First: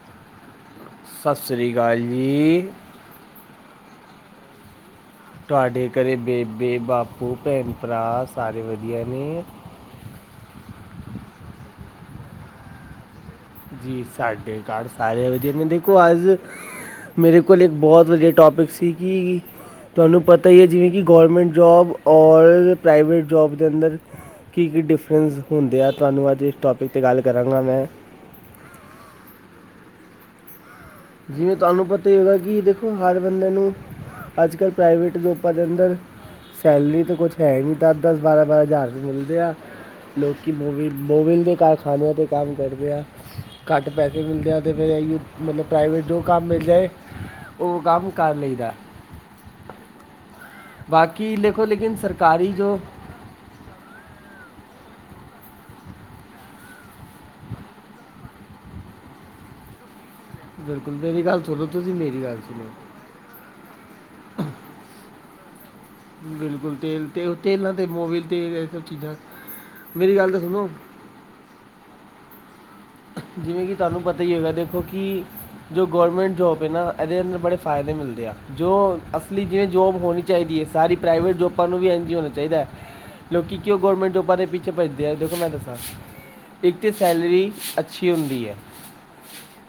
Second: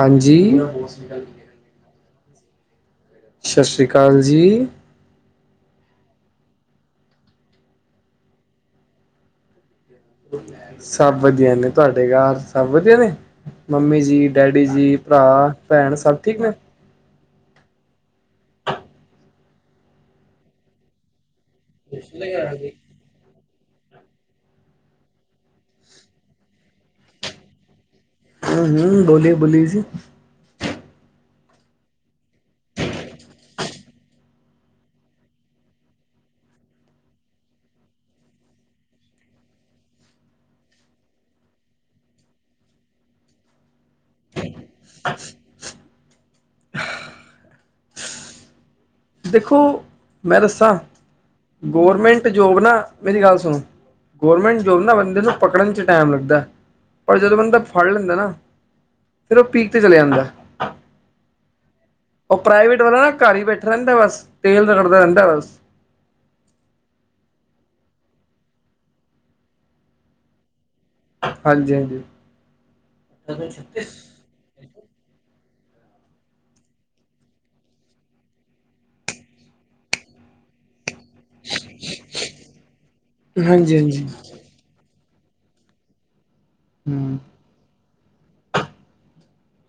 ਹਾਂਜੀ ਸੱਸਰੀ ਕਾਲ ਜੀ। ਛੱਸਰੀ ਕਾਲ ਜੀ। ਤੁਹਾਡੇ ਘਰੇ ਬੇਬੇ-ਬਾਪੂ ਭੈਣ-ਭਰਾ ਸਾਰੇ ਵਧੀਆ ਨੇ। ਸਭ ਵਧੀਆ ਨੇ ਤੁਹਾਡੇ ਗਾਰ ਸਭ ਵਧੀਆ ਨੇ। ਮੰਮੀ ਜੀ ਸਾਡੇ ਡੈਡੀ ਜੀ, ਘਰ ਸਾਰੇ ਭਰਾ, ਵਧੀਆ ਨੇ ਭੈਣ ਦੇਖੋ ਸਭ ਅੱਜ ਠੀਕ ਨੇ? ਮੇਰੇ ਕੋਲ ਇੱਕ ਬੋਤ ਵਧੀਆ ਟੋਪਿਕ ਸੀ ਕਿ ਤੁਆਨੂੰ ਪਤਾ ਐ ਜਿਵੇਂ ਕਿ ਗੌਰਮੈਂਟ ਜੋਬ ਔਰ ਪ੍ਰਾਈਵੇਟ ਜੋਬ ਦੇ ਅੰਦਰ ਕੀ-ਕੀ ਡਿਫਰੈਂਸ ਹੁੰਦੇ ਆ ਤੁਆਨੂੰ ਅੱਜ ਇਸ ਟੋਪਿਕ ਤੇ ਗੱਲ ਕਰਾਂਗਾ ਮੈਂ ਹੂੰ-ਹੂੰ ਬੋਲੀਏ-ਬੋਲੀਏ ਸੀ। ਜਿਵੇਂ ਤੁਆਨੂੰ ਪਤਾ ਈ ਹੋਗਾ ਕਿ ਦੇਖੋ ਹਰ ਬੰਦੇ ਨੂੰ ਅੱਜ-ਕੱਲ੍ਹ ਪ੍ਰਾਈਵੇਟ ਜੋਪਾਂ ਦੇ ਅੰਦਰ ਸੈਲਰੀ ਤਾਂ ਕੁਛ ਹੈ ਨੀ ਦਸ-ਦਸ ਬਾਰਾਂ-ਬਾਰਾਂ ਹਜ਼ਾਰ ਮਿਲਦੇ ਆ। ਲੋਕ ਮੋਵ ਮੋਵਿਲ ਦੇ ਕਾਰਖਾਨਿਆਂ ਤੇ ਕੰਮ ਕਰਦੇ ਆ ਘੱਟ ਪੈਸੇ ਮਿਲਦੇ ਆ। ਤੇ ਫਿਰ ਇਹੀਉ ਮਤਲਬ ਪ੍ਰਾਈਵੇਟ ਜੋ ਕੰਮ ਮਿਲ ਜਾਏ ਓ ਕੰਮ ਕਰ ਲਈ ਦਾ। ਦੇਖੋ ਮੈਂ ਦੱਸਾਂ ਬਾਕੀ ਦੇਖੋ ਲੇਕਿਨ ਗੌਰਮੈਂਟ ਸਰਕਾਰੀ ਜੋਬ ਨਾ ਜੋ ਮੇਰੀ ਗੱਲ ਸੁਣੋ ਗੌਰਮੈਂਟ ਜੋਬ ਨਾ ਬੰਦੇ ਨੂੰ ਪਕੜਨ 'ਚ ਟੈਮ ਲੱਗਦਾ। ਪਰ ਜਦੋਂ ਬੰਦਾ ਫੜ ਲੈਂਦਾ ਨਾ ਫਿਰ ਓ ਪੀਕ ਤੇ ਚਲਿਆ ਜਾਂਦਾ। ਬਿਲਕੁਲ ਮੇਰੀ ਗੱਲ ਸੁਣੋ ਤੁਸੀਂ ਮੇਰ ਓ ਪ੍ਰਾਈਵੇਟ ਵਾਲਾ ਨਾ ਘਰ ਈ ਬੈਠਾ ਰੈਂਦਾ ਬਸ ਤੇਲ ਰਗੜਦਾ ਰੈਂਦਾ ਬਸ ਬਿਲਕੁਲ ਤੇਲ ਤੇ ਓ ਤੇਲਾਂ ਤੇ ਮੋਵਲ ਤੇਲ ਏ ਸਭ ਚੀਜ਼ਾਂ ਮੇਰੀ ਗੱਲ ਤੇ ਸੁਣੋ ਹਾਂਜੀ-ਹਾਂਜੀ ਜਿਵੇਂ ਕਿ ਤਾਨੂੰ ਪਤਾ ਈ ਹੋਗਾ ਦੇਖੋ ਕਿ ਜੋ ਗੌਰਮੈਂਟ ਜੋਬ ਏ ਨਾ ਇਦੇ ਅੰਦਰ ਬੜੇ ਫਾਇਦੇ ਮਿਲਦੇ ਆ। ਜੋ ਅਸਲੀ ਜਿਵੇਂ ਜੋਬ ਹੋਣੀ ਚਾਈਦੀ ਏ। ਸਾਰੀ ਪ੍ਰਾਈਵੇਟ ਜੋਬਾਂ ਨੂੰ ਵੀ ਇਂਝ ਈ ਹੋਣਾ ਚਾਈਦੈ ਲੋਕੀ ਹਾਂਜੀ ਕਿਉਂ ਹਾਂਜੀ ਗੌਰਮੈਂਟ ਜੋਬਾਂ ਦੇ ਪ ਦੇ ਪਿਛੇ ਪਜਦੇ ਆ ਦੇਖੋ, ਮੈਂ ਦਸਦਾ ਇਥੇ ਹਮ ਸੈਲਰੀ ਅੱਛਾ ਕੀ ਹੁੰਦੀ ਏ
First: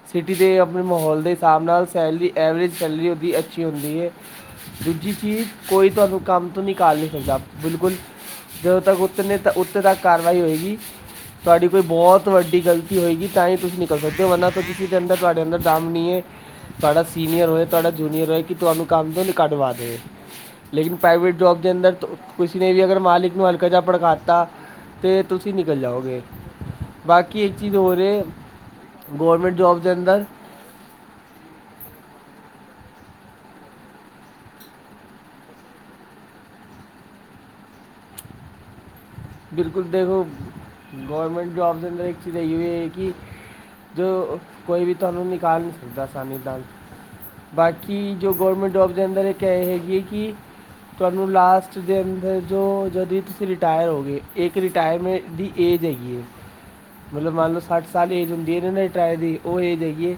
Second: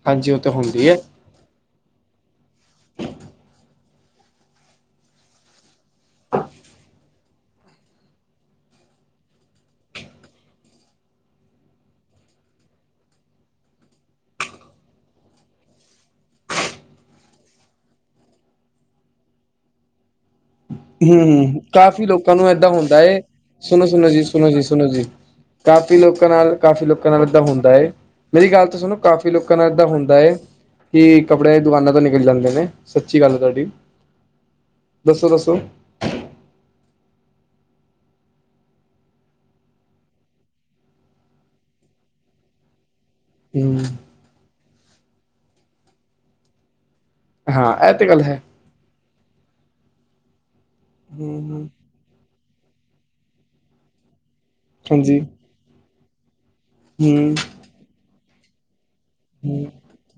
ਹਾਂਜੀ ਸੀਟੀ ਉਹ ਤਾਂ ਦੇ ਆਪਣੇ ਹੁੰਦੀ ਹੈ ਮਾਹੌਲ ਦੇ ਹਿਸਾਬ ਨਾਲ ਸੈਲਰੀ ਐਵਰੇਜ ਸੈਲਰੀ, ਓਦੀ ਅੱਛੀ ਹੁੰਦੀ ਏ। ਦੂਜੀ ਚੀਜ ਕੋਈ ਤੁਆਨੂੰ ਕੰਮ ਨੀਂ ਸਕਦਾ ਬਿਲਕੁਲ ਜਦੋਂ ਤੱਕ ਉੱਤੇ ਨੇ ਤਾਂ ਉੱਥੇ ਤੱਕ ਕਾਰਵਾਈ ਹੋਏਗੀ ਤੁਆਡੀ ਕੋਈ ਬੋਤ ਵੱਡੀ ਗਲਤੀ ਹੋਏਗੀ ਤਾਂ ਹੀ ਤੁਸੀਂ ਨਿਕਲ ਸਕਦੇ ਓ ਓਨਾ ਤੋਂ ਕਿਸੇ ਦੇ ਅੰਦਰ ਤੁਆਡੇ ਅੰਦਰ ਦਮ ਨੀਂਏ। ਤੁਆਡਾ ਸੀਨੀਅਰ ਹੋਏ, ਤੁਆਡਾ ਜੂਨੀਅਰ ਹੋਏ ਕਿ ਤੁਆਨੂੰ ਕੰਮ ਤੋਂ ਈਂ ਕੱਡਵਾਦੇ। ਹੂੰ, ਕਾਫੀ ਲੋਕਾਂ ਨੂੰ ਏਦਾਂ ਨੇ ਵੀ ਅਗਰ ਹੁੰਦਾ ਏ ਮਾਲਿਕ ਨੂੰ ਹਲਕਾ ਜਿਹਾ ਸੁਣੋ-ਸੁਣੋ ਜੀ- ਭੜਕਾਤਾ ਸੁਣੋ ਜੀ-ਸੁਣੋ ਜੀ। ਤੇ ਤੁਸੀਂ ਨਿਕਲ ਕਾਫੀ ਜਾਓਗੇ ਲੋਕਾਂ ਨਾਲ ਕਾਫੀ ਲੋਕਾਂ ਨਾਲ ਏਦਾਂ ਬਾਕੀ ਹੁੰਦੈ। ਇੱਕ ਹੁੰਦਾ ਚੀਜ਼ ਏ। ਹੋਰ ਹੈ ਮੇਰੀ ਗੱਲ ਤਾਂ ਸੁਣੋ ਕਾਫੀ ਗਵਰਨਮੈਂਟ ਲੋਕਾਂ ਨਾਲ ਜੌਬ ਏਦਾਂ ਦੇ ਹੁੰਦਾ ਅੰਦਰ ਏ ਕਿ ਕੱਪੜੇ ਦੁਕਾਨਾਂ ਤੋਂ ਨਿਕਲ ਜਾਂਦੇ ਨੇ ਸੱਚੀ ਗੱਲ ਏ, ਤਾਡੀ ਦੱਸੋ-ਦੱਸੋ ਬਿਲਕੁਲ ਦੇਖੋ, ਗੌਰਮੈਂਟ ਜੋਬ ਦੇ ਅੰਦਰ ਇੱਕ ਚੀਜ ਏ ਐਏ ਕਿ ਹੂੰ ਜੋ ਕੋਈ ਵੀ ਤੁਆਨੂੰ ਨਿਕਾਲ ਨੀਂ ਸਕਦਾ ਆਸਾਨੀ ਨਾਲ। ਹਾਂ ਇਹ ਤੇ ਬਾਕੀ ਗੱਲ ਜੋ ਹੈ ਗੌਰਮੈਂਟ ਜੋਬ ਦੇ ਅੰਦਰ ਐ ਹੈ ਕਿ ਤੁਆਨੂੰ ਹਮ ਲਾਸਟ ਦੇ ਅੰਦਰ ਜੋ ਜਦੋਂ ਤੁਸੀਂ ਰਿਟਾਇਰ ਹੋ ਗਏ, ਏਕ ਹਾਂਜੀ ਰਿਟਾਇਰਮੈਂਟ ਦੀ ਏਜ ਹੈਗੀ ਏ ਮਤਲਬ ਹਮ ਮੰਨ ਲਓ ਸੱਠ ਸਾਲ ਏਜ ਹੁੰਦੀ ਏ ਨਾ ਟਰਾਏ ਦੀ, ਓ ਹਮ ਏਜ ਹੈਗੀ ਏ।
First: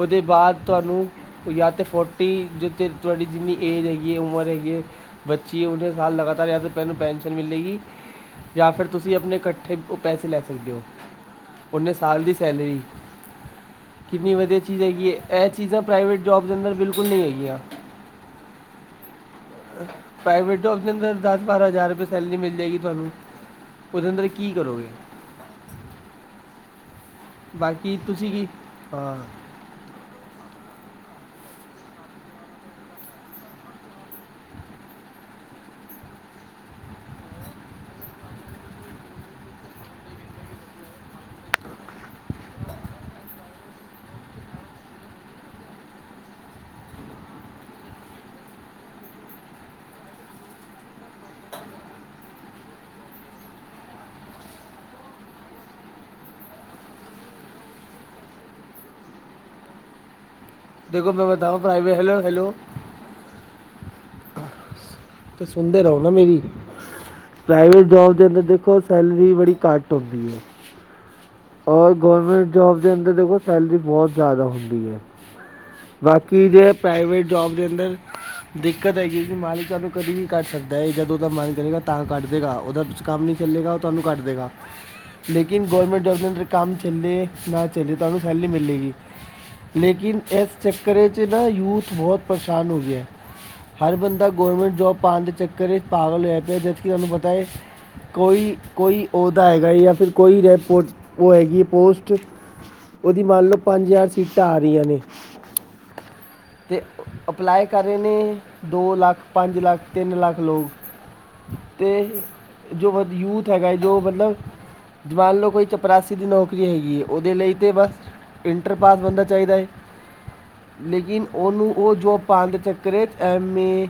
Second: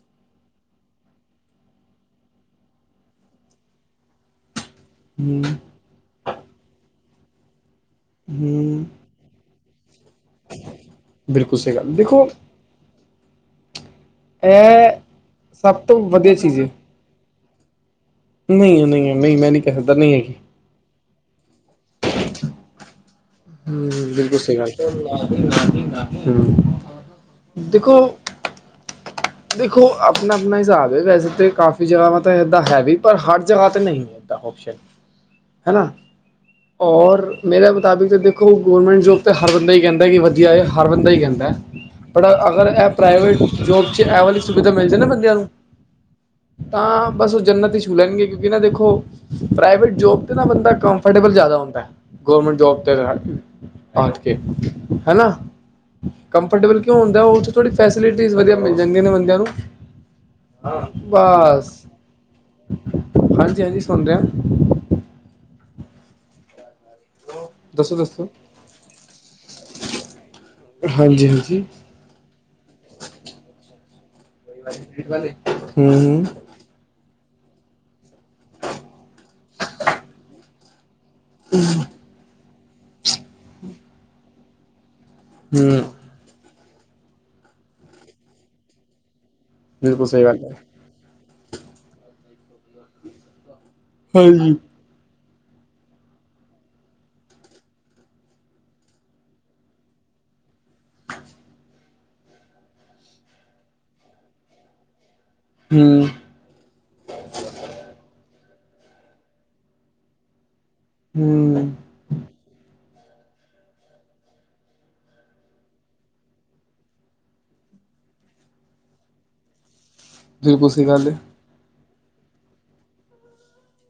ਓਦੇ ਬਾਅਦ ਤੁਆਨੂੰ ਯਾਂ ਤੇ ਫੋਰਟੀ ਜ ਤੁਆਡੀ ਜਿੰਨੀ ਏਜ ਹੈਗੀ ਏ ਉਮਰ ਹੈਗੀ ਏ ਹਮ ਬੱਚੀ ਓਨੇ ਸਾਲ ਲਗਾਤਾਰ ਏ ਪੈਨਸ਼ਨ ਮਿਲੇਗੀ ਯਾਂ ਹਮ ਫੇਰ ਤੁਸੀਂ ਅਪਨੇ ਕੱਠੇ ਓ ਪੈਸੇ ਲੈ ਸਕਦੇਓ। ਬਿਲਕੁਲ ਸਹੀ ਓਨੇ ਗੱਲ ਸਾਲ ਦੇਖੋ ਦੀ ਸੈਲਰੀ ਕਿੰਨੀ ਵਧੀਆ ਚੀਜ ਇਹ ਹੈਗੀਏ। ਐ ਚੀਜ਼ਾਂ ਸਭ ਤੋਂ ਪ੍ਰਾਈਵੇਟ ਵਧੀਆ ਜੋਬ ਦੇ ਅੰਦਰ ਬਿਲਕੁਲ ਨੀਂ ਹੈਗੀਆਂ। ਨਈਂ, ਨਈਂ-ਨਈਂ, ਮੈਂ ਨੀ ਪ੍ਰਾਈਵੇਟ ਜੋਬ ਦੇ ਅੰਦਰ ਦਸ-ਬਾਰਾਂ ਹਜ਼ਾਰ ਰੁਪਏ ਸੈਲਰੀ ਮਿਲ ਜਾਏਗੀ ਤੁਆਨੂੰ ਹੂੰ, ਬਿਲਕੁਲ ਸਈ ਗੱਲ, ਹੂੰ। ਬਾਕੀ ਤੁਸੀਂ ਕੀ, ਹਾਂ ਦੇਖੋ ਅਪਨਾ-ਅਪਨਾ ਹਿਸਾਬ ਏ ਵੈਸੇ ਤਾਂ ਕਾਫੀ ਜਗ੍ਹਾਵਾ ਤਾਂ ਇੱਦਾਂ ਹੈ ਵੀ ਪਰ ਹਰ ਜਗ੍ਹਾ ਤੇ ਨਈਂ। ਜਿਦਾਂ ਔਫਸ਼ਨ, ਹਨਾ। ਔਰ ਮੇਰੇ ਮੁਤਾਬਿਕ ਤਾਂ ਦੇਖੋ ਗੌਰਮੈਂਟ ਜੋਬ ਤਾਂ ਹਰ ਬੰਦਾ ਹੀ ਕੈਂਦਾ ਕਿ ਵਧੀਐ। ਹਰ ਬੰਦਾ ਈਂ ਕੈਂਦਾ ਪਰ, ਅਗਰ ਐ ਪ੍ਰਾਈਵੇਟ ਜੋਬ ਜੇ ਐ ਵਾਲੀ ਸੁਵਿਧਾ ਮਿਲ ਜਾਣ ਨਾਂ ਬੰਦਿਆਂ ਨੂੰ। ਤਾਂ ਬਸ, ਜੰਨਤ ਈ ਛੂਹ ਲੈਣਗੇ ਕਿਉਂਕਿ ਨਾ ਦੇਖੋ ਪ੍ਰਾਈਵੇਟ ਜੋਬ ਤੇ ਨਾ ਬੰਦਾ ਕੰਫਰਟੇਬਲ ਜਾਦਾ ਹੁੰਦੈ, ਗੌਰਰਮੈਂਟ ਜੋਬ ਤੇ ਨਾਲ ਹਾਜੀ ਹਨਾ, ਕੰਫਰਟੇਬਲ ਕਿਉਂ ਹੁੰਦਾ ਓਥੇ ਥੋੜੀ ਫੈਸਿਲਿਟੀ ਵਧੀਆ ਮਿਲ ਜਾਂਣਗੇ ਨਾ ਬੰਦਿਆਂ ਨੂੰ ਦੇਖੋ ਮੈਂ ਬਤਾਉਂ ਬਾਸ ਪ੍ਰਾਈਵੇਟ ਹੈਲੋ ਹੈਲੋ ਹਾਂਜੀ-ਹਾਂਜੀ ਸੁਣ ਰੇਆ। ਤੇ ਸੁਨਦੇ ਰਓ ਨਾਂ ਮੇਰੀ। ਪ੍ਰਾਈਵੇਟ ਦੱਸੋ ਜੋਬ ਦੇ ਦੱਸੋ ਅੰਦਰ ਦੇਖੋ, ਸੈਲਰੀ ਬੜੀ ਘੱਟ ਹੁੰਦੀਐ। ਹਾਂਜੀ-ਹਾਂਜੀ। ਔਰ ਗੌਰਮੈਂਟ ਜੋਬ ਅੰਦਰ ਦੇਖੋ, ਸੈਲਰੀ ਬੋਤ ਜਾਦਾ ਹੁੰਦੀਐ। ਹੂੰ ਹੂੰ ਬਾਕੀ ਜੇ ਪ੍ਰਾਈਵੇਟ ਜੋਬ ਦੇ ਅੰਦਰ ਦਿੱਕਤ ਹੈਗੀ ਕਿ ਮਾਲਿਕ ਸਾਨੂੰ ਕਦੇ ਵੀ ਕੱਢ ਸਕਦੈ ਜਦੋਂ ਓਦਾ ਮਨ ਕਰੇਗਾ ਤਾ ਕੱਢਦੇਗਾ, ਓਦਾ ਕੰਮ ਨੀ ਚੱਲੇਗਾ ਓ ਤੁਆਨੂੰ ਕੱਢ ਦੇਗਾ। ਲੇਕਿਨ ਹੂੰ ਗੌਰਮੈਂਟ ਜੋਬ ਦੇ ਅੰਡਰ ਕੰਮ ਚੱਲੇ ਨਾ ਚੱਲੇ ਤੁਹਾਨੂੰ ਸੈਲਰੀ ਮਿਲੇਗੀ। ਬਿਲਕੁਲ ਲੇਕਿਨ ਸਹੀ ਗੱਲ ਐਸ ਹੈ ਚੱਕਰ ਚ ਨਾ ਯੂਥ ਬੋਹਤ ਪਰਸ਼ਾਨ ਹੋ ਗੇਆ ਏ। ਹਰ ਬੰਦਾ ਹਾਂਜੀ ਗੌਰਮੈਂਟ ਜੋਬ ਪਾਣ ਦੇ ਚੱਕਰ ਇੱਚ ਪਾਗਲ ਹੋਏਆ ਪੇਆ, ਜਦਕਿ ਤੁਹਾਨੂੰ ਪਤਾ ਐ ਕੋਈ, ਕੋਈ ਉਹਦਾ ਹੈਗਾ ਹੈ ਯਾ ਫਿਰ ਕੋਈ ਰੈਪੋ। ਉਹ ਹੈਗੀ ਏ ਪੋਸਟ, ਉਹਦੀ ਮੰਨ ਲਓ ਪੰਜ ਹਜ਼ਾਰ ਸੀਟਾਂ ਆ ਰਈਆਂ ਨੇ। ਹਮ। ਤੇ ਅਪਲਾਏ ਕਰ ਰਏ ਨੇ ਦੋ ਲੱਖ, ਪਾਂਜ ਲੱਖ, ਤਿੰਨ ਲੱਖ, ਲੋਕ। ਹਮ। ਤੇ ਜੋ ਵਦ ਯੂਥ ਹੈਗਾ ਜੋ ਮਤਲਬ, ਜਵਾਨ ਲਓ ਕੋਈ ਚੱ ਪਰਾਸੀ ਦੀ ਨੌਕਰੀ ਹੈਗੀ ਐ, ਉਹਦੇ ਲਈ ਤੇ ਬਸ ਇੰਟਰ ਪਾਸ ਬੰਦਾ ਚਾਈਦਾ ਐ। ਬਿਲਕੁਲ ਸਹੀ ਗੱਲ ਹੈ ਲੇਕਿਨ ਉਹਨੂੰ ਉਹ ਜੋਬ ਪਾਣ ਦੇ ਚੱਕਰ ਇੱਚ M A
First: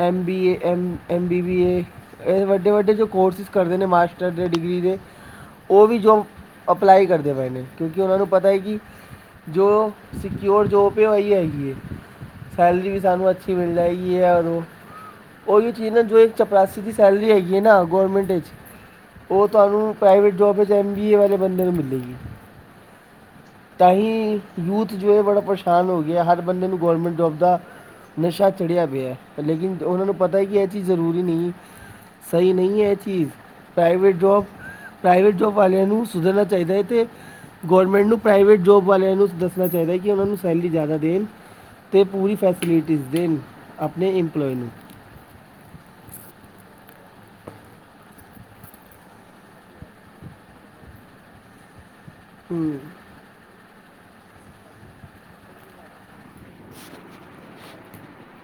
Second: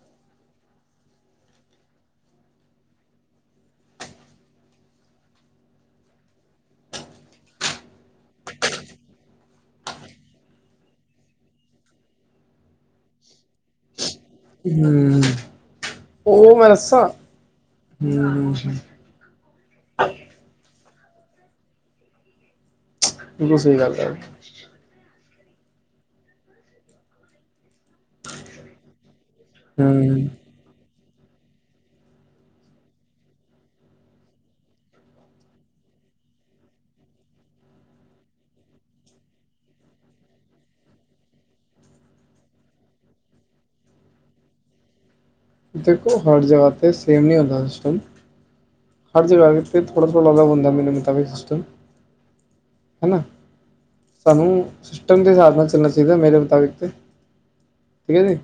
M B A, M, M B B A ਏਹ ਵੱਡੇ-ਵੱਡੇ ਜੋ ਕੋਰਸਿਸ ਕਰਦੇ ਨੇ ਮਾਸਟਰ ਦੇ ਡਿਗਰੀ ਦੇ ਉਹ ਵੀ ਜੋਬ ਅਪਲਾਈ ਕਰਦੇ ਪਏ ਨੇ, ਕਿਉਂਕਿ ਉਹਨਾਂ ਨੂੰ ਪਤਾ ਹੈ ਕਿ ਜੋ ਸਕਿਓਰ ਜੋਬ ਐ ਉਹ ਏਹੀ ਹੈਗੀ ਏ, ਸੈਲਰੀ ਸਾਨੂੰ ਅੱਛ ਕਿ ਮਿਲ ਜਾਏਗੀ ਐ ਉਹਨੂੰ ਹੂੰ ਉਹੀ ਚੀਜ਼ ਨੇ ਜੋ ਏਕ ਉਹ ਮੈਂ ਚਪਰਾਸੀ ਦੀ ਦੱਸਾਂ ਸੈਲਰੀ ਹੈਗੀ ਹੈ ਨਾ ਗੌਰਮੈਂਟ ਇੱਚ ਹੂੰ ਉਹ ਤੁਹਾਨੂੰ ਪ੍ਰਾਈਵੇਟ ਜੋਬ ਵਿੱਚ ਐੱਮ ਬੀ ਏ ਵਾਲੇ ਬੰਦੇ ਨੂੰ ਮਿਲੇਗੀ। ਬਿਲਕੁਲ ਸਹੀ ਗੱਲ ਹੈ ਤਾਂਹੀ। ਯੂਥ ਜੋ ਏ ਬੜਾ ਪਰੇਸ਼ਾਨ ਹੋ ਗੇਆ, ਹਰ ਬੰਦੇ ਨੂੰ ਗੌਰਮੈਂਟ ਜੋਬ ਦਾ ਨਸ਼ਾ ਚੜ੍ਹੇਆ ਪੇਆ ਏ। ਲੇਕਿਨ ਉਹਨਾਂ ਨੂੰ ਹੂੰ ਪਤਾ ਏ ਕਿ ਏਹ ਏਹ ਚੀਜ਼ ਜ਼ਰੂਰੀ ਨਈ, ਸਈ ਨਹੀਂ ਐ ਏਹ ਚੀਜ਼, ਪ੍ਰਾਈਵੇਟ ਜੋਬ ਪ੍ਰਾਈਵੇਟ ਜੋਬ ਵਾਲੇਆਂ ਨੂੰ ਸੁਧਰਨਾ ਚਾਈਦਾ ਏ ਤੇ ਗੋਰਮੈਂਟ ਨੂੰ ਪ੍ਰਾਏਵੇਟ ਜੋਬ ਵਾਲੇਆਂ ਨੂੰ ਦੱਸਣਾ ਚਾਈਦਾ ਏ ਕਿ ਉਹਨਾਂ ਨੂੰ ਸੈਲਰੀ ਜ਼ਾਦਾ ਦੇਣ। ਤੇ ਪੂਰੀ ਫੈਸਿਲਿਟੀਜ਼ ਦੇਣ ਆਪਣੇ ਇੰਪਲੋਏ ਨੂੰ। ਦੇਖੋ ਹਰ ਜਗ੍ਹਾ ਤੇ ਸੇਮ ਨਈ ਹੁੰਦਾ ਸਿਸਟਮ। ਹਰ ਜਗ੍ਹਾ ਤੇ ਥੋੜ੍ਹਾ-ਥੋੜ੍ਹਾ ਅਲੱਗ ਹੁੰਦਾ ਐ ਮੇਨੇ ਮੁਤਾਬਿਕ ਸਿਸਟਮ। ਹਮ। ਹਨਾ? ਸਾਨੂੰ ਸਿਸਟਮ ਦੇ ਸਾਬ ਨਾਲ ਚੱਲਣਾ ਚਾਈਦਾ ਏ ਮੇਰੇ ਮੁਤਾਬਿਕ ਤੇ। ਠੀਕ ਹੈ ਜੀ?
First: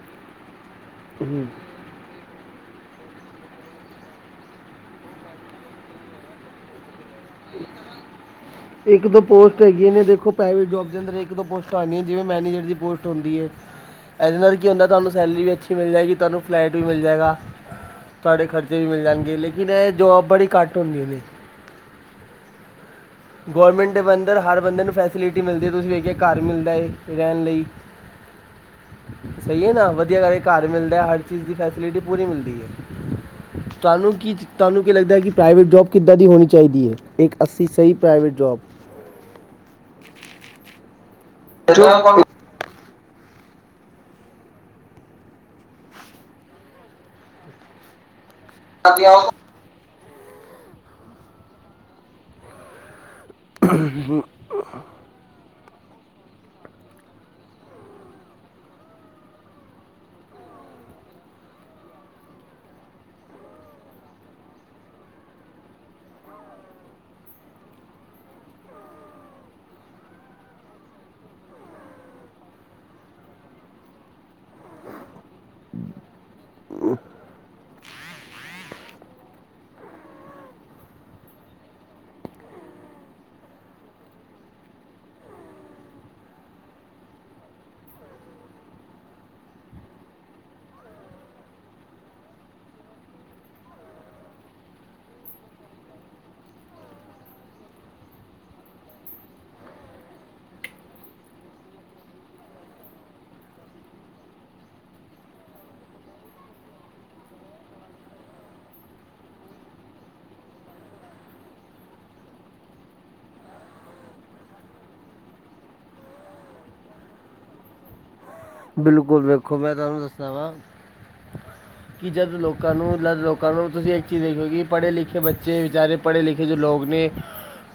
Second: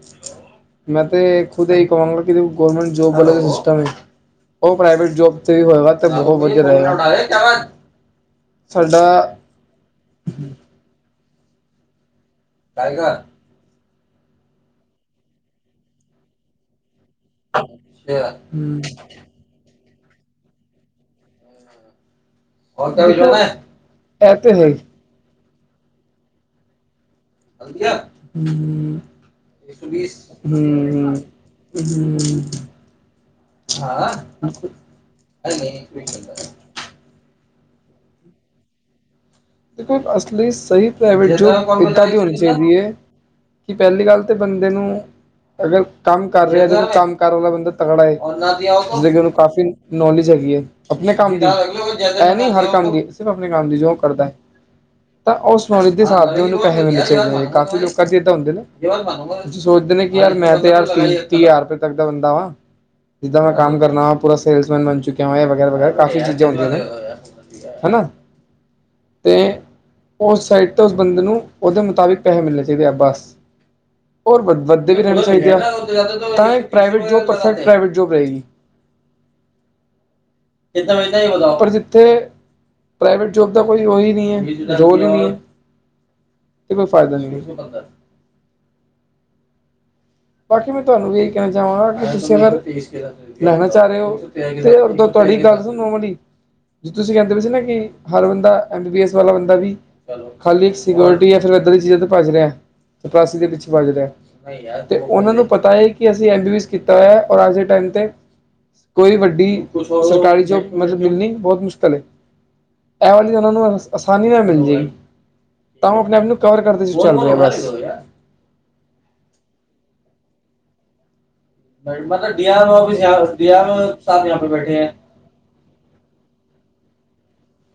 ਮੈਂ ਤੇ ਖੁਦ ਏਹ ਈ ਕਵਾਂਗਾ ਕਿ ਦੇਖੋ ਗੌਰਮੈਂਟ ਜੋਬ ਵਾਲਾ ਸਿਸਟਮ ਐ, ਉਹ ਪ੍ਰਾਈਵੇਟ ਜੋਬ [unintelligible] ਵਤ ਬੋਹੋ ਵਧੀਆ ਰਹੇਗਾ। ਇੱਕ ਦੋ ਸਾਡਾ ਪੋਸ ਹੈਗੀਆਂ ਨੇ ਦੇਖੋ ਪ੍ਰਾਈਵੇਟ ਜੋਬ ਦੇ ਅੰਦਰ ਇੱਕ ਦੋ ਪੋਸਟਾਂ ਆਇਆਂ ਨੇ ਜਿਵੇਂ ਮੈਨੇਜਰ ਦੀ ਹੂੰ ਪੋਸਟ ਹੁੰਦੀ ਏ। ਏਹਦੇ ਨਾਲ ਕੀ ਹੁੰਦਾ ਏ ਤੁਹਾਨੂੰ ਸੈਲਰੀ ਵੀ ਅੱਛੀ ਮਿਲ ਜਾਏਗੀ। ਤੁਹਾਨੂੰ ਫਲੈਟ ਵੀ ਮਿਲ ਜਾਏਗਾ। ਤੁਹਾਡੇ ਖ਼ਰਚੇ ਵੀ ਮਿਲ ਜਾਣਗੇ, ਲੇਕਿਨ ਏਹ ਜੋਬ ਬੜੀ ਘੱਟ ਹੁੰਦੀ ਨੇ। [unintelligible] ਗੌਰਮੈਂਟ ਦੇ ਇਹ ਵੰਦਰ ਤੇ ਹਰ ਹੈ ਹੀ। ਬੰਦੇ ਨੂੰ ਫੈਸਿਲਿਟੀ ਮਿਲਦੀ ਏ ਤੁਸੀਂ ਵੇਖਿਆ ਕਾਰ ਮਿਲਦਾ ਏ। ਰੇਹਣ ਲਈ, ਹੂੰ ਸਈ ਏ ਨਾ ਹੂੰ ਹੂੰ ਵਧੀਆ ਨਾਲੇ ਕਾਰ ਮਿਲਦਾ ਏ ਹ ਰ ਚੀਜ਼ ਦੀ ਫੈਸਿਲਿਟੀ ਪੂਰੀ ਮਿਲਦੀ ਏ। ਹਾਂ। ਤੁਆਨੂੰ ਕੀ, ਤੁਆਨੂੰ ਕੀ ਲੱਗਦਾ ਏ ਕਿ ਪ੍ਰਾਈਵੇਟ ਜੋਬ ਕਿੱਦਾਂ ਦੀ ਹੋਣੀ ਚਾਈਦੀ ਏ? ਏਕ ਅੱਸੀ ਸਈ ਪ੍ਰਾਈਵੇਟ ਜੋਬ। ਦੇਖੋ ਅਸਲੀ ਸਈ ਪ੍ਰਾਈਵੇਟ ਜੋਬ ਇਦਾਂ ਦੀ ਹੋਣੀ ਚਾਈਦੀ ਏ ਕਿ ਪੈਲੀ ਗੱਲ ਤੇ ਬੰਦੇ ਨੂੰ ਅਗਰ ਕੰਮ ਕਰ ਰੇਆ ਏ ਤੇ ਕੰਮ ਕਾਰ ਵਾਲਾ ਬੰਦਾ ਤੱਗੜਾ ਏ। [unintelligible] ਉਹਨੂੰ ਕਾਫੀ ਨੌਲੇਜ ਹੈਗੀ ਏ ਆਪਣੇ ਕੰਮ ਦੀ, ਹੈ ਨੀ ਹਰ ਕੰਮ ਦੀ ਸਿਰ ਆਪਣੇ ਕੰਮ ਦੀ ਜੋਬ ਕਰਦਾ ਏ। ਤਾਂ ਉਸ ਨੌਲੇਜ ਦੇ ਹਿਸਾਬ ਦੇ ਉਹਨੂੰ ਪੈਸੇ ਮਿਲਦੇ ਨੇ ਕਾਫੀ ਲੋਕਾਂ ਚ ਏਦਾਂ ਹੁੰਦੇ ਨੇ। ਸੋਚਦੇ ਨੇ ਯਾਰ ਮੈਂ ਤੇ ਯਾਰ ਤੀਹ, ਤੀਹ ਹਜ਼ਾਰ ਤੱਕ ਦਾ ਬੰਦਾ ਵਾਂ। ਜਿੱਦਾਂ ਮੈਂ ਕੰਮ ਕਰਨਾ ਵਾਂ, ਪੂਰਾ ਸੇਲਸਮੈਨ ਬਣ ਚੁੱਕਿਆ ਵਾ, ਇਹ ਵਗੈਰਾ- ਵਗੈਰਾ ਕਾਫ਼ੀ ਚੀਜ਼ਾਂ ਹੁੰਦੀਆਂ ਨੇ। ਹਨਾ ਅਤੇ ਉਹ ਸਾਈਡ 'ਤੋਂ ਉਸ ਬੰਦੇ ਨੂੰ ਉਦੇ ਮੁਤਾਬਿਕ ਪੈਸੇ ਮਿਲਣੇ ਚਾਹੀਦੇ ਆ, ਬਸ ਹੋਰ ਵੱਧਦੇ ਵੀ ਰਹਿਣੇ ਚਾਹੀਦੇ ਆ, ਤਾਂ ਈ ਪ੍ਰਾਈਵੇਟ ਜੋਬ ਪ੍ਰਾਈਵੇਟ ਜੋਬ ਰਹੇਗੀ। [unintelligible] ਪਰ‌ ਜਿੱਥੇ ਪ੍ਰਾਈਵੇਟ ਜੋਬ ਦਾ ਕੋਈ ਉਹੀ ਨਹੀਂ ਐ, ਜੋਰ ਈ ਨੀ ਐ। ਤੇ ਕੋਈ ਫਾਇਦਾ ਨਹੀਂ ਏ। ਬਾਕੀ ਮੈਂ ਤੁਹਾਨੂੰ ਵੇਖ ਕੇ ਜਾਂ [unintelligible] ਲੈਣਾ ਚਾਹ ਰਹੇ ਹੋ ਤੇ ਤੁਹਾਡੀ ਗੱਲ ਸੁਣੋ ਮੜੀ ਜੀ ਤੁਸੀਂ ਕਰਦੇ ਪਾਏ ਸੀ ਕਿ ਹਰ ਬੰਦਾ ਐਮ ਬੀ ਵੇਸ ਵਾਲਾ ਬੰਦਾ ਵੀ ਖਾਲੀ ਸਿਵਲਟੀ ਐ ਫਿਰ ਇੱਧਰ ਦੀ ਚੀਜ਼ਾਂ ਤੇ ਭੱਜ ਰਿਹਾ, ਚਪਰਾਸੀ ਦੇ ਪਿੱਛੇ ਭੱਜ ਰਿਹਾ। ਤੇ ਉਹਨਾਂ ਨੂੰ ਪਤਾ ਏ ਕਿ ਅਸੀਂ ਐ ਬੀ ਬੀ ਐਸ ਕੀਤਾ ਹੋਇਆ, ਉਰ ਅੱਜ ਦੇ ਟਾਇੰਮ ਤੇ ਕੋਈ ਵੱਡੀ ਸਰਕਾਰੀ ਜੋਬ ਮਤਲਬ ਮਿਲਣੀ ਬਹੁਤ ਮੁਸ਼ਕਿਲ ਏ। ਇਹ ਵਾਲੀ ਉਹਨਾਂ ਨੂੰ ਆਸਾਨੀ ਨਾ ਮਿਲ ਜੇ ਗੀ। ਤਾਂ ਉਹ ਆਪਣੇ-ਆਪ ਨੂੰ ਕਵਰ ਕਰਦੇ ਚੱਲ ਰਿਹੇ ਆ ਬਸ ਬਿਲਕੁਲ ਵੇਖੋ ਮੈਂ ਤੁਹਾਨੂੰ ਦੱਸਿਆ ਵਾਂ। ਕਿ ਜਦ ਲੋਕਾਂ ਨੂੰ, ਜਦ ਲੋਕਾਂ ਨੂੰ ਤੁਸੀਂ ਇੱਕ ਚੀਜ਼ ਦੇਖਿਓ ਕਿ ਪੜ੍ਹੇ- ਲਿਖੇ ਬੱਚੇ ਵਿਚਾਰੇ। ਪੜ੍ਹੇ ਲਿਖੇ ਜੋ ਲੋਕ ਨੇ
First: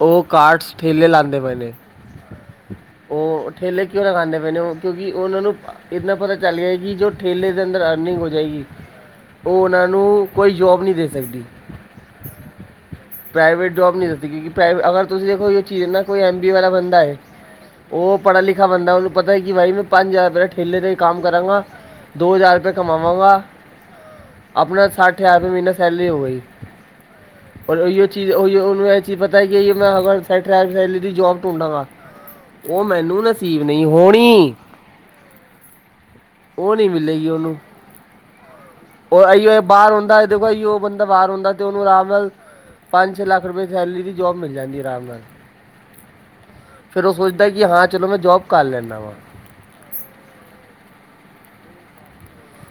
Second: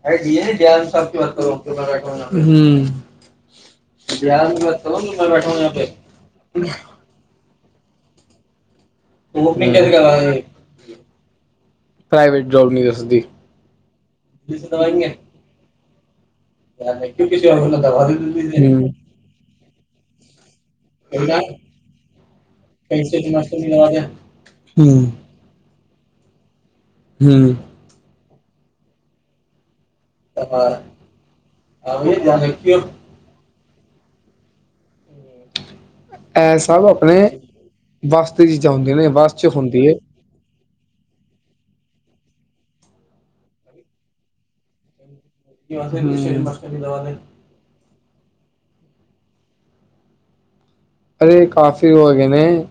ਉਹ ਕਾਰਟਸ ਠੇਲੇ ਲਾਉਂਦੇ ਪਏ ਨੇ ਹਮ ਉਹ ਠੇਲੇ ਕਿਉਂ ਨਾ ਲਗਾਂਦੇ ਪਏ ਨੇ ਕਿਉਂਕਿ ਉਹਨਾਂ ਨੂੰ ਇਤਨਾ ਪਤਾ ਚੱਲ ਗਿਆ ਕਿ ਜੋ ਠੇਲੇ ਦੇ ਅੰਦਰ ਅਰਨਿੰਗ ਹੋ ਜਾਏਗੀ। ਉਹ ਉਹਨਾਂ ਨੂੰ ਕੋਈ ਜੋਬ ਨੀਂ ਦੇ ਸਕਦੀ। ਪ੍ਰਾਈਵੇਟ ਜੋਬ ਨੀਂ ਦੇ ਸਕਦੀ। ਪ੍ਰਾਈਵੇਟ ਜੋਬ ਨੀਂ ਦਿੱਤੀ ਗਈ ਡੀ ਪ੍ਰਾ ਅਗਰ ਤੁਸੀਂ ਦੇਖੋ ਇਹ ਚੀਜ਼ ਇਹਨ- ਕੋਈ ਐਮ ਬੀਏ ਵਾਲਾ ਬੰਦਾ ਏ, ਉਹ ਪੜ੍ਹਾ- ਲਿਖਾ ਬੰਦਾ ਉਹਨੂੰ ਪਤਾ ਏ ਕਿ ਭਾਈ ਮੈਂ ਪੰਜ ਹਜ਼ਾਰ ਰੁਪਇਆ ਠੇਲੇ ਦਾ ਈ। ਕੰਮ ਕਰਾਂਗਾ, ਦੋ ਹਜ਼ਾਰ ਰੁਪਏ ਕਮਾਵਾਂਗਾ, ਆਪਣਾ ਸਾਠ ਹਜ਼ਾਰ। ਮਹੀਨਾ ਸੈਲਰੀ ਹੋਵੇ ਗੀ। ਹਮ ਔਰ ਉਹਹੀਓ ਚੀਜ਼, ਉਹਹੀਉ ਉਹਨੂੰ ਇਹ ਚੀਜ਼ ਪਤਾ ਹੈ ਕਿ ਮੈਂ ਅਗਰ [unintelligible] ਦੀ ਜੋਬ ਟੂੰਡਾ ਹਾਂ ਵੀ ਧਿਆਨ ਰੱਖਿਓ ਉਹ ਮੈਨੂੰ ਨਸੀਬ ਨਹੀਂ ਹੋਣੀ। ਉਹ ਨਹੀਂ ਮਿਲੇਗੀ ਉਹਨੂੰ ਬਸ ਤੇ ਵੀ ਜਾਂਦੇ ਨੇ। ਉਹ ਵਾਸ ਚ ਆਈਓ ਇਹ ਹੁੰਦੀ ਬਾਹਰ ਹੈ ਹੁੰਦਾ ਐ, ਦੇਖੋ ਆ ਉਹ ਬੰਦਾ ਬਾਹਰ ਹੁੰਦਾ ਤੇ ਉਹਨੂੰ ਆਰਾਮ ਨਾਲ ਪੰਜ ਛੇ ਲੱਖ ਰੁਪਏ ਸੈਲਰੀ ਦੀ ਜੋਬ ਮਿਲ ਜਾਂਦੀ ਆਰਾਮ ਨਾਲ। ਫਿਰ ਉਹ [inaudible] ਸੋਚਦਾ ਕਿ ਹਾਂ ਚਲੋ ਮੈਂ ਜੋਬ ਕਰ ਲੈਂਦਾ ਵਾਂ। ਅਰੇ ਕਾਫੀ ਉਹ ਹੈਗੇ ਨੇ,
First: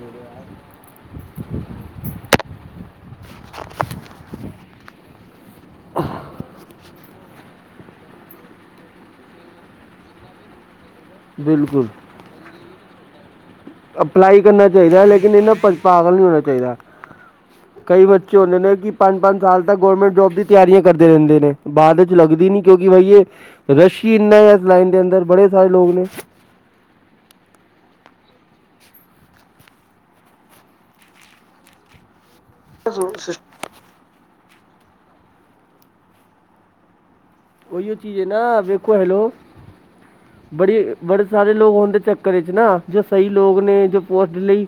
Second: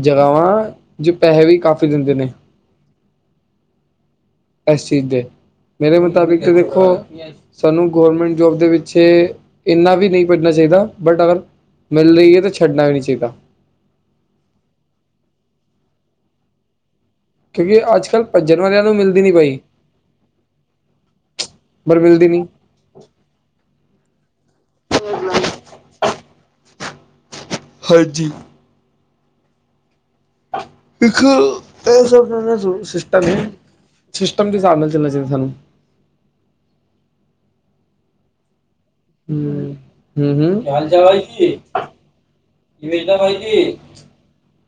ਜਗ੍ਹਾਵਾਂ ਜੋ ਪੈਸੇ ਵੀ ਕਾਫੀ ਦਿੰਦੇ ਨੇ। [inaudible] ਇਸ ਚੀਜ਼ ਦੇ, ਮੇਰੇ ਮੁਤਾਬਿਕ ਦੇਖੋ। ਸਾਨੂੰ ਗੌਰਮੈਂਟ ਜੋਬ ਦੇ ਪਿੱਛੇ ਇੰਨਾ ਵੀ ਨਹੀਂ ਭੱਜਣਾ ਚਾਹੀਦਾ। ਬਟ ਅਗਰ ਬਿਲਕੁਲ ਮਿਲ ਰਹੀ ਐ ਤੇ ਛੱਡਣਾ ਵੀ ਨਹੀਂ ਚਾਹੀਦਾ। ਅਪਲਾਈ ਕਰਨਾ ਚਾਹੀਦਾ ਲੇਕਿਨ ਇਹਨਾਂ ਪ ਪਾਗਲ ਨਹੀਂ ਹੋਣਾ ਚਾਹੀਦਾ ਠੀਕ ਹੈ ਕਈ ਬੱਚੇ ਹੁੰਦੇ ਨੇ ਕਿ ਪੰਜ ਪੰਜ ਸਾਲ ਤਾ ਗੌਰਮੈਂਟ ਜੋਬ ਦੀ ਤਿਆਰੀਆਂ ਕਰਦੇ ਰਹਿੰਦੇ ਨੇ ਪਰ ਬਾਅਦ ਵਿੱਚ ਮਿਲਦੀ ਨਹੀਂ ਲੱਗਦੀ ਨੀ ਕਿਉਂਕਿ ਬਈ ਏ ਰਸ਼ ਹੀ ਇੰਨਾ ਹੈ ਇਸ ਲਾਈਨ ਦੇ ਅੰਦਰ ਬੜੇ ਸਾਰੇ ਲੋਗ ਨੇ ਹਾਂਜੀ ਇੱਕ ਇਹ ਸਾਡਾ ਨਾ ਸਿ ਸਿਸਟਮ ਐ ਸਿਸਟਮ ਦੇ ਹਿਸਾਬ ਨਾਲ ਚੱਲਣਾ ਚਾਹੀਦਾ ਸਾਨੂੰ ਉਹੀਓ ਚੀਜ਼ ਹੈ ਨਾ [unintelligible] ਉਹ ਹੈਲੋ ਹਮ ਹਮ ਹਮ ਬੜੀ ਬੜੇ ਸਾਰੇ ਲੋਗ ਹੋਂਣ ਦੇ ਚੱਕਰ ਇੱਚ ਨਾ ਜੋ ਸਹੀ ਲੋਗ ਨੇ ਜੋ [unintelligible] ਲਈ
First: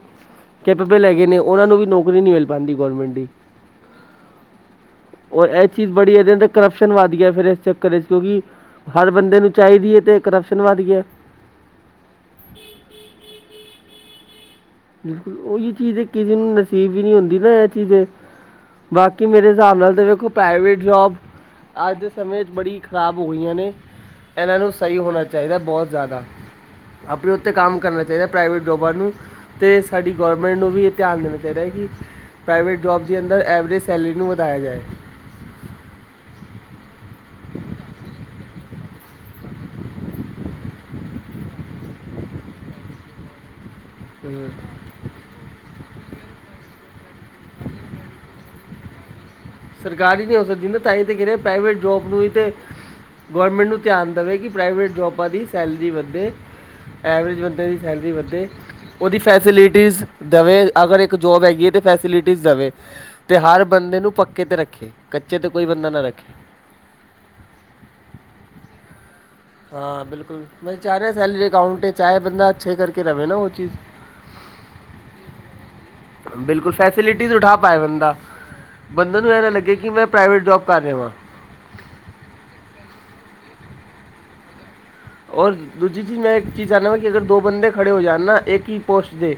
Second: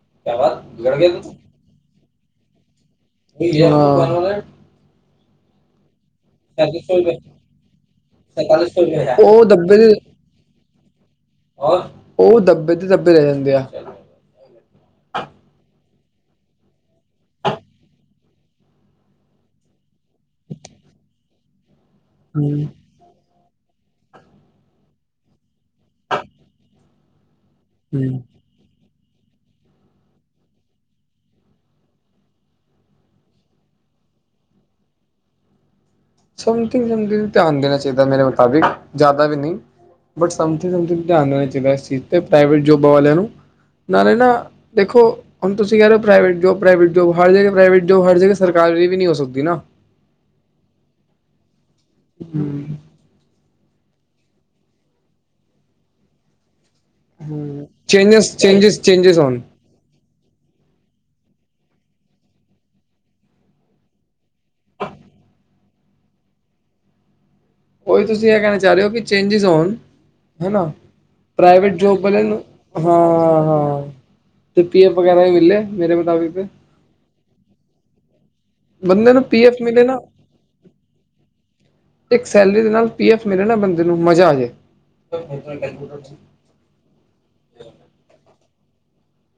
ਕੈਪੇਬਲ ਹੈਗੇ ਨੇ [unintelligible] ਉਹਨਾਂ ਨੂੰ ਵੀ ਨੌਕਰੀ ਨਹੀਂ ਮਿਲ ਪਾਂਦੀ ਗੌਰਮੈਂਟ ਦੀ [unintelligible] ਔਰ ਇਹ ਚੀਜ਼ ਬੜੀ ਇਹਦੇ ਅੰਦਰ ਪੈਂਤੀ ਕਰਪਸ਼ਨ ਸੌ ਵੱਧ ਰੁਪਏ ਗਿਆ ਫਿਰ ਇਸ ਚੱਕਰ ਇੱਚ ਕਿਉਂਕਿ ਸੈਂਤਾਲੀ ਸੌ ਰੁਪਏ ਹਰ ਹੈ ਬੰਦੇ ਉਹ ਨੂੰ ਦੱਬੇ ਦੇ ਚਾਹੀਦੀ ਹੈ ਤੇ ਕਰਪਸ਼ਨ ਵੱਧ ਗਿਆ ਉਹ ਦੱਬੇ ਤੇ ਦੱਬੇ ਰਹਿ ਜਾਂਦੇ ਆ ਬਿਲਕੁਲ ਉਹੀ ਚੀਜ਼ ਏ ਕਿਸੇ ਨੂੰ ਨਸੀਬ ਵੀ ਨਹੀ ਹੁੰਦੀ ਨਾ ਇਹ ਚੀਜ਼ ਐ ਬਾਕੀ ਮੇਰੇ ਹਿਸਾਬ ਨਾਲ ਤੇ ਵੇਖੋ ਪ੍ਰਾਈਵੇਟ ਜੋਬ ਅੱਜ ਦੇ ਸਮੇਂ ਚ ਹਮ ਬੜੀ ਖ਼ਰਾਬ ਹੋ ਰਹੀਆਂ ਨੇ ਇਹਨਾਂ ਨੂੰ ਸਹੀ ਹੋਣਾ ਚਾਹੀਦਾ ਬਹੁਤ ਜ਼ਿਆਦਾ ਆਪਣੇ ਉੱਤੇ ਕੰਮ ਕਰਨਾ ਹਮ ਚਾਹੀਦਾ ਪ੍ਰਾਈਵੇਟ ਜੋੋਬਾਂ ਨੂੰ ਤੇ ਸਾਡੀ ਗੌਰਮੈਂਟ ਨੂੰ ਵੀ ਇਹ ਧਿਆਨ ਦੇਣਾ ਚਾਹੀਦਾ ਹੈ ਕਿ ਪ੍ਰਾਈਵੇਟ ਜੋਬ ਦੀ ਅੰਦਰ ਐਵਰੇਜ ਸੈਲਰੀ ਨੂੰ ਵਧਾਇਆ ਜਾਏ‌ ਸਮਥਿੰਗ ਸਮਗਲਿੰਗ ਧਿਆਨ ਦੇਣਾ ਚਾਹੀਦਾ ਮੇਰੇ ਮੁਤਾਬਿਕ ਜ਼ਿਆਦਾ ਵੀ ਨਹੀਂ ਬਟ ਸਮਖਿੰਗ ਸਮਖਿੰਗ ਧਿਆਨ ਦੇਣਾ ਚਾਹੀਦਾ ਇਸ ਚੀਜ਼ ਤੇ ਪ੍ਰਾਈਵੇਟ ਜੋਬਾਂ ਵਾਲਿਆਂ ਨੂੰ ਨਾਲੇ ਨਾ ਦੇਖੋ ਹੁਣ ਤੁਸੀਂ ਕਹਿ ਰਹੇ ਹੋ ਪ੍ਰਾਈਵੇਟ ਜੋਬ ਪ੍ਰਾਈਵੇਟ ਜੋਬ ਹਰ ਜਗ੍ਹਾ ਪ੍ਰਾਈਵੇਟ ਜੋਬ ਹਰ ਜਗ੍ਹਾ ਸਰਕਾਰੀ ਵੀ ਨਹੀਂ ਹੋ ਸਕਦੀ ਨਾ ਸਰਕਾਰੀ ਨੀ ਹੋ ਸਕਦੀ ਨਾ ਤਾਂ ਹੀ ਤੇ ਕਹਿ ਰਿਹਾਂ ਪ੍ਰਾਈਵੇਟ ਜੋਬ ਨੂੰ ਹੀ ਤੇ ਹਮ ਗੌਰਮੈਂਟ ਨੂੰ ਧਿਆਨ ਦੇਵੇ ਕਿ ਪ੍ਰਾਈਵੇਟ ਜੋਬਾਂ ਦੀ ਸੈਲਰੀ ਵਧੇ ਐਵਰੇਜ ਬੰਦੇ ਚੇਂਜਸ ਦੀ ਸੈਲਰੀ ਚੇਂਜਿਸ ਵਧੇ ਚੇਂਜਿਸ ਚੇਂਜਿਸ ਉਹਦੀ ਹੋਣ ਫੈਸਿਲਿਟੀਜ਼ ਦਵੇ ਅਗਰ ਇੱਕ ਜੋਬ ਹੈਗੀ ਹੈ ਤੇ ਫੈਸਿਲਿਟੀਜ਼ ਦਵੇ ਤੇ ਹਰ ਬੰਦੇ ਨੂੰ ਪਕ ਕੇ ਤੇ ਰੱਖੇ ਕੱਚੇ ਤੇ ਕੋਈ ਬੰਦਾ ਨਾ ਰੱਖੇ ਉਹੀ ਤੁਸੀਂ ਏਹ ਕਹਿਣਾ ਚਾਹ ਰਹੇ ਹੋ ਕਿ ਚੇਂਜਿਸ ਹੋਣ ਹਾਂ ਬਿਲਕੁਲ ਹਨਾ ਮੈਂ ਚਾਹ ਰਿਹਾ ਸੈਲਰੀ ਪ੍ਰਾਈਵੇਟ ਅਕਾਊਂਟ ਤੇ ਜੌਬ ਚਾਹੇ ਵਾਲਿਆਂ ਨੂੰ ਬੰਦਾ ਅੱਛੇ ਹਾਂ ਕਰਕੇ ਰਵੇ ਨਾ ਉਹ ਚੀਜ਼ ਹਾਂ [unintelligible] ਵਗੈਰਾ ਮਿਲੇ ਮੇਰੇ ਮੁਤਾਬਿਕ ਤੇ ਬਿਲਕੁਲ ਫੈਸਿਲਿਟੀਜ਼ ਉਠਾ ਪਾਏ ਬੰਦਾ ਬੰਦੇ ਨੂੰ ਐ ਨਾ ਲੱਗੇ ਕਿ ਮੈਂ ਪ੍ਰਾਈਵੇਟ ਜੋਬ ਕਰ ਰਿਹਾ ਵਾਂ ਇੱਕ ਸੈਲਰੀ ਦੇ ਨਾਲ ਪੀ ਐਫ ਮਿਲੇ ਨਾ ਬੰਦੇ ਨੂੰ ਮਜ਼ਾ ਆ ਜਾਏ ਔਰ ਦੂਜੀ ਚੀਜ਼ ਮੈਂ ਇੱਕ ਚੀਜ਼ ਚਾਹੁੰਦਾ ਵਾਂ ਕਿ ਅਗਰ ਦੋ ਬੰਦੇ ਹੂੰ ਖੜੇ ਹੋ ਜਾਣ ਨਾ ਇੱਕ ਹੀ ਪੋਸਟ ਦੇ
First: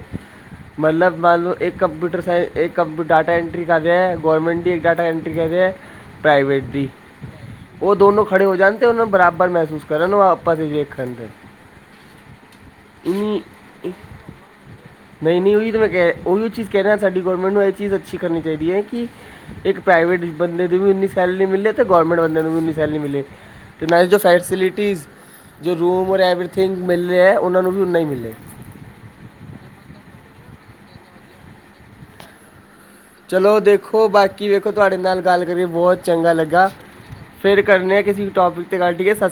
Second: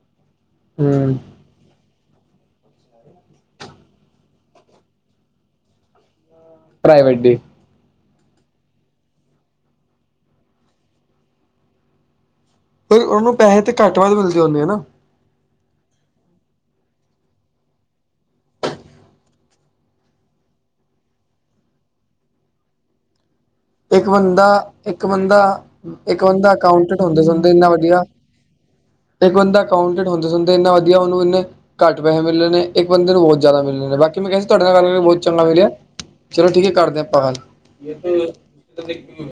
ਮਤਲਬ ਮੰਨ ਲਉ ਇੱਕ ਕੰਮਪਿਊਟਰ ਸਾਇੰਸ [unintelligible] ਡਾਟਾ ਐਂਟਰੀ ਕਰ ਰਿਹਾ ਏ ਗੌਰਮੈਂਟ ਵੀ ਇੱਕ ਡਾਟਾ ਐਟਰੀ ਕਰ ਰਿਹਾ ਹੈ ਪ੍ਰਾਈਵੇਟ ਦੀ ਉਹ ਦੋਨੋ ਖੜੇ ਹੋ ਜਾਣ ਤੇ ਉਹਨੂੰ ਬਰਾਬਰ ਮਹਿਸੂਸ ਕਰਨ ਉਹ ਆਪ [unintelligible] ਫਿਰ ਉਹਨੂੰ ਪੈੇਹੇ ਤੇ ਇਨੀ ਘੱਟ ਵੱਧ ਮਿਲਦੇ ਹੁੰਦੇ ਆ ਨਾ ਨਹੀਂ ਨਹੀਂ ਉਹੀ ਤਾਂ ਮੈਂ ਕਹਿ ਉਹੀਉ ਚੀਜ਼ ਕਹਿ ਰਿਹਾ ਸਾਡੀ ਗੌਰਮੈਂਟ ਨੂੰ ਇਹ ਚੀਜ਼ ਅੱਛੀ ਕਰਨੀ ਚਾਹੀਦੀ ਹੈ ਕਿ ਇੱਕ ਪ੍ਰਾਈਵੇਟ ਬੰਦੇ ਦੀ ਵੀ ਉਨੀ ਸੈਲਰੀ ਮਿਲੇ ਤੇ ਗੌਰਮੈਂਟ ਬੰਦੇ ਨੂੰ ਵੀ ਉਨੀ ਸੈਲਰੀ ਮਿਲੇ ਇੱਕ [unintelligible] ਜੋ ਬੰਦਾ ਫੈਸਿਲਿਟੀਜ਼ ਇੱਕ ਬੰਦਾ ਜੋ ਰੂਮ ਔਰ ਇੱਕ ਬੰਦਾ ਐਵਰੀਥਿੰਗ ਅਕਾਊਂਟੈਂਟ ਮਿਲ ਹੁੰਦੇ ਰਿਹਾ ਸੁਣਦੇ ਉਹਨਾਂ ਇੰਨਾ ਨੂੰ ਵੀ ਉਨਾ ਵਧੀਆ ਹੀ ਮਿਲੇ ਇੱਕ ਬੰਦਾ ਅਕਾਊਂਟਡ ਹੁੰਦੇ ਸੁਦੇ ਇੰਨਾ ਵਧੀਆ ਉਹਨੂੰ ਇੰਨੇ ਘੱਟ ਪੈਸੇ ਮਿਲੇ ਨੇ ਇੱਕ ਬੰਦੇ ਨੂੰ ਬਹੁਤ ਚਲੋ ਜ਼ਿਆਦਾ ਮਿਲ ਰਹੇ ਨੇ ਦੇਖੋ ਬਾਕੀ ਮੈਂ ਕਿਹਾ ਸੀ। ਤੁਹਾਡੇ ਵੇਖੋ ਨਾਲ ਗੱਲ ਕਰਕੇ ਬਹੁਤ ਚੰਗਾ ਗੱਲ ਕਰਕੇ ਲੱਗਿਆ ਬਹੁਤ ਚੰਗਾ ਚਲੋ ਠੀਕ ਲੱਗਾ ਹੈ ਕਰਦੇ ਹਾਂ, ਆਪਾਂ ਗੱਲ ਫਿਰ ਕਰਨੇ ਹਾਂ, ਕਿਸੇ ਟੋਪਿਕ 'ਤੇ ਗੱਲ ਠੀਕ ਹੈ ਸਤਿ ਸ